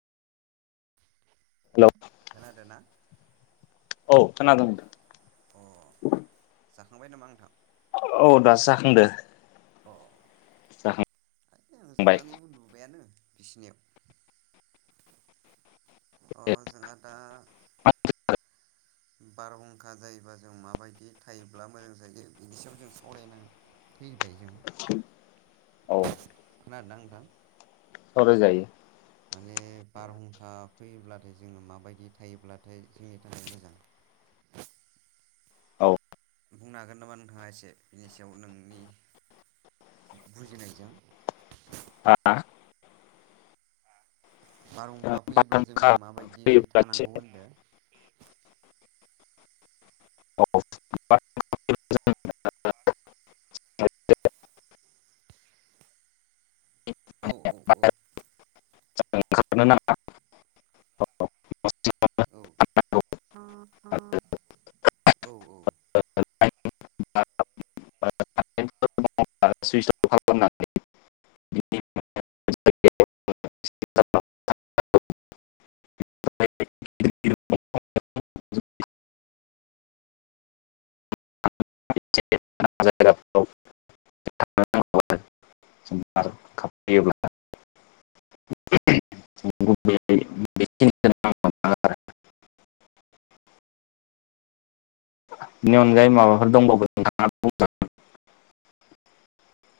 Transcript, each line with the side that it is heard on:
left: Hello
right: खोनादोना
left: औ खोनादों नोथां
right: अ जाखांबाय नामा नोंथां?
left: औ दासो जाखांदों
right: अ आं
left: जाखांबाय
right: जानानै उन्दुबायानो बिसिनायाव अ जोंङा दा बारहुंखा जायोबा जों माबायदि थायोब्ला मोजां जायो बिनि सायाव जों सावरायनाङो फैबाय जों
left: औ
right: खोनादोंना नोंथां
left: सावराय जायो
right: माने बारहुंखा फैयोब्लाथाय जोङो माबायदि थायोब्लाथाय जोंनि थाखाय मोजां
left: औ
right: बुंनो हागोन नामा नोंथाङा? एसे बिनि सायाव नोंनि बुजिनायजों
left: हा
right: बार हुंखाफैयोब्ला जोङो
left: बारहुंखा
right: माबायदि
left: फैयोब्ला एसे
right: थानांगौ होनदों
left: ओंखारनो
right: औ औ औ
left: नाङा
right: औ औ औ औ
left: आं सुस अब खालाम दों आं लांदां जायगाफ्राव बारहुंखा फैयोब्ला बेनि अनगायै माबाफोर दंबावो बा नोंथां बुं